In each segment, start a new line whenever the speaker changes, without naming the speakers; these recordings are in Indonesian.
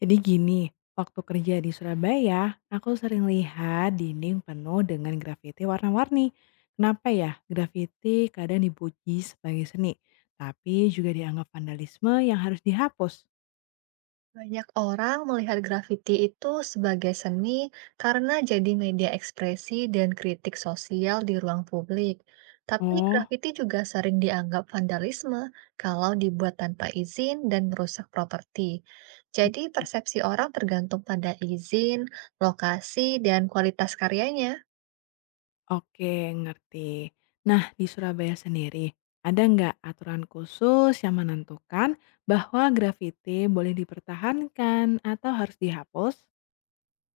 Jadi gini, waktu kerja di Surabaya, aku sering lihat dinding penuh dengan grafiti warna-warni. Kenapa ya grafiti kadang dipuji sebagai seni, tapi juga dianggap vandalisme yang harus dihapus?
Banyak orang melihat grafiti itu sebagai seni karena jadi media ekspresi dan kritik sosial di ruang publik. Tapi
Oh,
grafiti juga sering dianggap vandalisme kalau dibuat tanpa izin dan merusak properti. Jadi persepsi orang tergantung pada izin, lokasi, dan kualitas karyanya.
oke ngerti. Nah, di Surabaya sendiri, ada nggak aturan khusus yang menentukan bahwa grafiti boleh dipertahankan atau harus dihapus?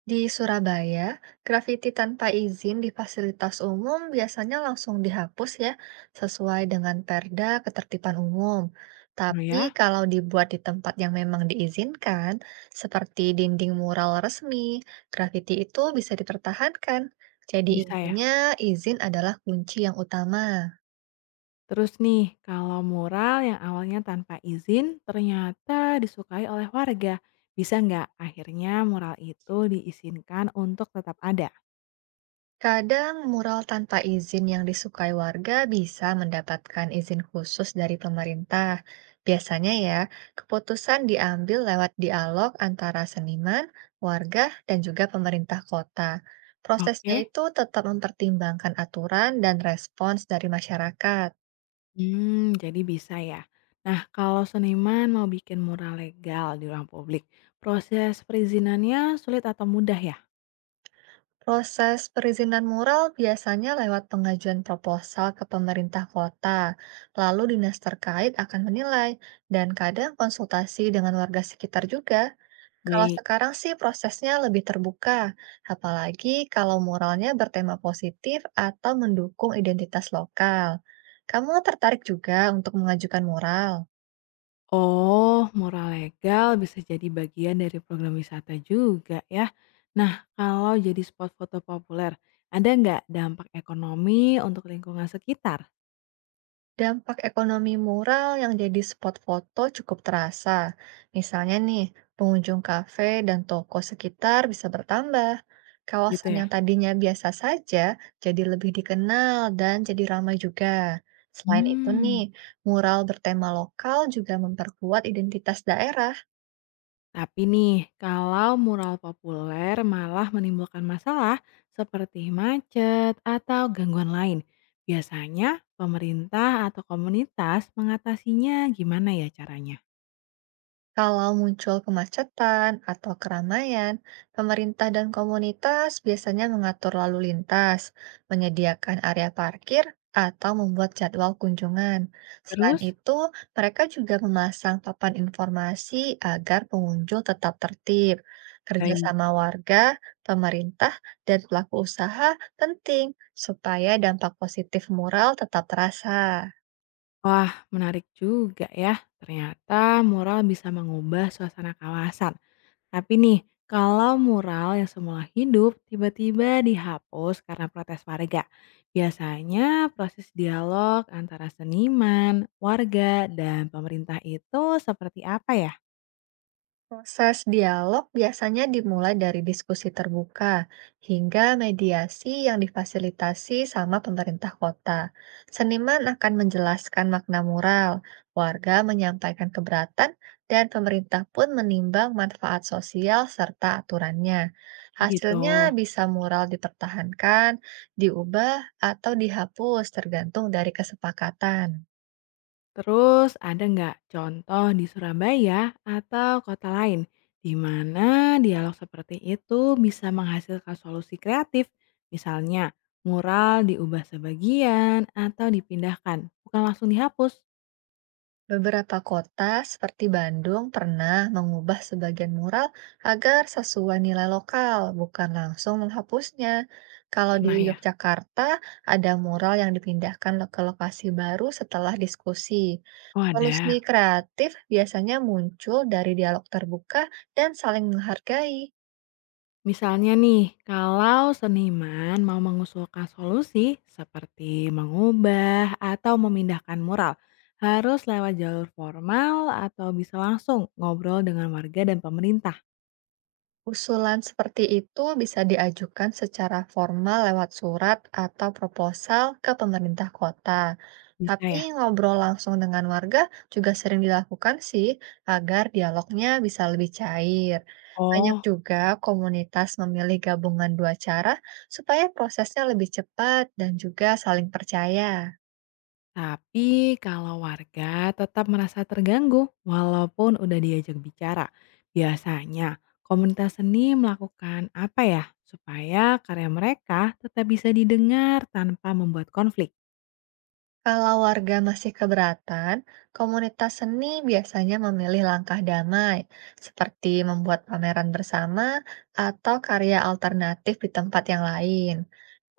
Di Surabaya, grafiti tanpa izin di fasilitas umum biasanya langsung dihapus ya, sesuai dengan Perda Ketertiban Umum.
Oh
Tapi
ya,
kalau dibuat di tempat yang memang diizinkan, seperti dinding mural resmi, grafiti itu bisa dipertahankan. Jadi
bisa ya?
intinya izin adalah kunci yang utama.
Terus nih, kalau mural yang awalnya tanpa izin ternyata disukai oleh warga, bisa nggak akhirnya mural itu diizinkan untuk tetap ada?
Kadang mural tanpa izin yang disukai warga bisa mendapatkan izin khusus dari pemerintah. Biasanya ya, keputusan diambil lewat dialog antara seniman, warga, dan juga pemerintah kota. Prosesnya
Oke,
itu tetap mempertimbangkan aturan dan respons dari masyarakat.
hmm, jadi bisa ya. Nah, kalau seniman mau bikin mural legal di ruang publik, proses perizinannya sulit atau mudah ya?
Proses perizinan mural biasanya lewat pengajuan proposal ke pemerintah kota, lalu dinas terkait akan menilai, dan kadang konsultasi dengan warga sekitar juga. Kalau
Baik.
sekarang sih prosesnya lebih terbuka, apalagi kalau moralnya bertema positif atau mendukung identitas lokal. Kamu tertarik juga untuk mengajukan moral?
Oh, murah legal bisa jadi bagian dari program wisata juga ya. Nah, kalau jadi spot foto populer, ada nggak dampak ekonomi untuk lingkungan sekitar
Dampak ekonomi mural yang jadi spot foto cukup terasa. Misalnya nih, pengunjung kafe dan toko sekitar bisa bertambah.
gitu
Kawasan
ya?
yang tadinya biasa saja jadi lebih dikenal dan jadi ramai juga. Selain itu nih,
Hmm,
mural bertema lokal juga memperkuat identitas daerah.
Tapi nih, kalau mural populer malah menimbulkan masalah seperti macet atau gangguan lain, biasanya pemerintah atau komunitas mengatasinya gimana ya caranya?
Kalau muncul kemacetan atau keramaian, pemerintah dan komunitas biasanya mengatur lalu lintas, menyediakan area parkir, atau membuat jadwal kunjungan. Selain
Terus?
itu, mereka juga memasang papan informasi agar pengunjung tetap tertib.
Baik.
Kerjasama warga, pemerintah, dan pelaku usaha penting supaya dampak positif mural tetap terasa.
Wah, menarik juga ya. Ternyata mural bisa mengubah suasana kawasan. Tapi nih, kalau mural yang semula hidup tiba-tiba dihapus karena protes warga, biasanya proses dialog antara seniman, warga, dan pemerintah itu seperti apa ya?
Proses dialog biasanya dimulai dari diskusi terbuka hingga mediasi yang difasilitasi sama pemerintah kota. Seniman akan menjelaskan makna mural, warga menyampaikan keberatan, dan pemerintah pun menimbang manfaat sosial serta aturannya.
Begitu.
Hasilnya bisa mural dipertahankan, diubah, atau dihapus tergantung dari kesepakatan.
Terus ada nggak contoh di Surabaya atau kota lain di mana dialog seperti itu bisa menghasilkan solusi kreatif? Misalnya, mural diubah sebagian atau dipindahkan, bukan langsung dihapus.
Beberapa kota seperti Bandung pernah mengubah sebagian mural agar sesuai nilai lokal, bukan langsung menghapusnya. Kalau di
Pernah ya?
Yogyakarta, ada mural yang dipindahkan ke lokasi baru setelah diskusi.
Oh
Solusi
ada.
kreatif biasanya muncul dari dialog terbuka dan saling menghargai.
Misalnya nih, kalau seniman mau mengusulkan solusi seperti mengubah atau memindahkan mural, harus lewat jalur formal atau bisa langsung ngobrol dengan warga dan pemerintah.
Usulan seperti itu bisa diajukan secara formal lewat surat atau proposal ke pemerintah kota.
Bisa
Tapi
ya?
ngobrol langsung dengan warga juga sering dilakukan sih, agar dialognya bisa lebih cair. Banyak
Oh,
juga komunitas memilih gabungan dua cara supaya prosesnya lebih cepat dan juga saling percaya.
tapi kalau warga tetap merasa terganggu walaupun udah diajak bicara, biasanya komunitas seni melakukan apa ya supaya karya mereka tetap bisa didengar tanpa membuat konflik?
Kalau warga masih keberatan, komunitas seni biasanya memilih langkah damai, seperti membuat pameran bersama atau karya alternatif di tempat yang lain.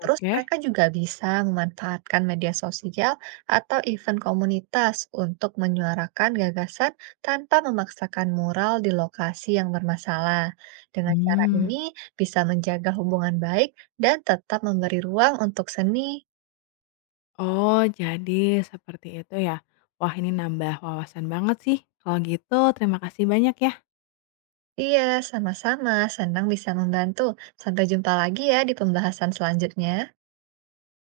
Terus mereka juga bisa memanfaatkan media sosial atau event komunitas untuk menyuarakan gagasan tanpa memaksakan mural di lokasi yang bermasalah. Dengan cara
hmm.
ini bisa menjaga hubungan baik dan tetap memberi ruang untuk seni.
Oh, jadi seperti itu ya. Wah, ini nambah wawasan banget sih. Kalau gitu, terima kasih banyak ya.
Iya, sama-sama. Senang bisa membantu. Sampai jumpa lagi ya di pembahasan selanjutnya.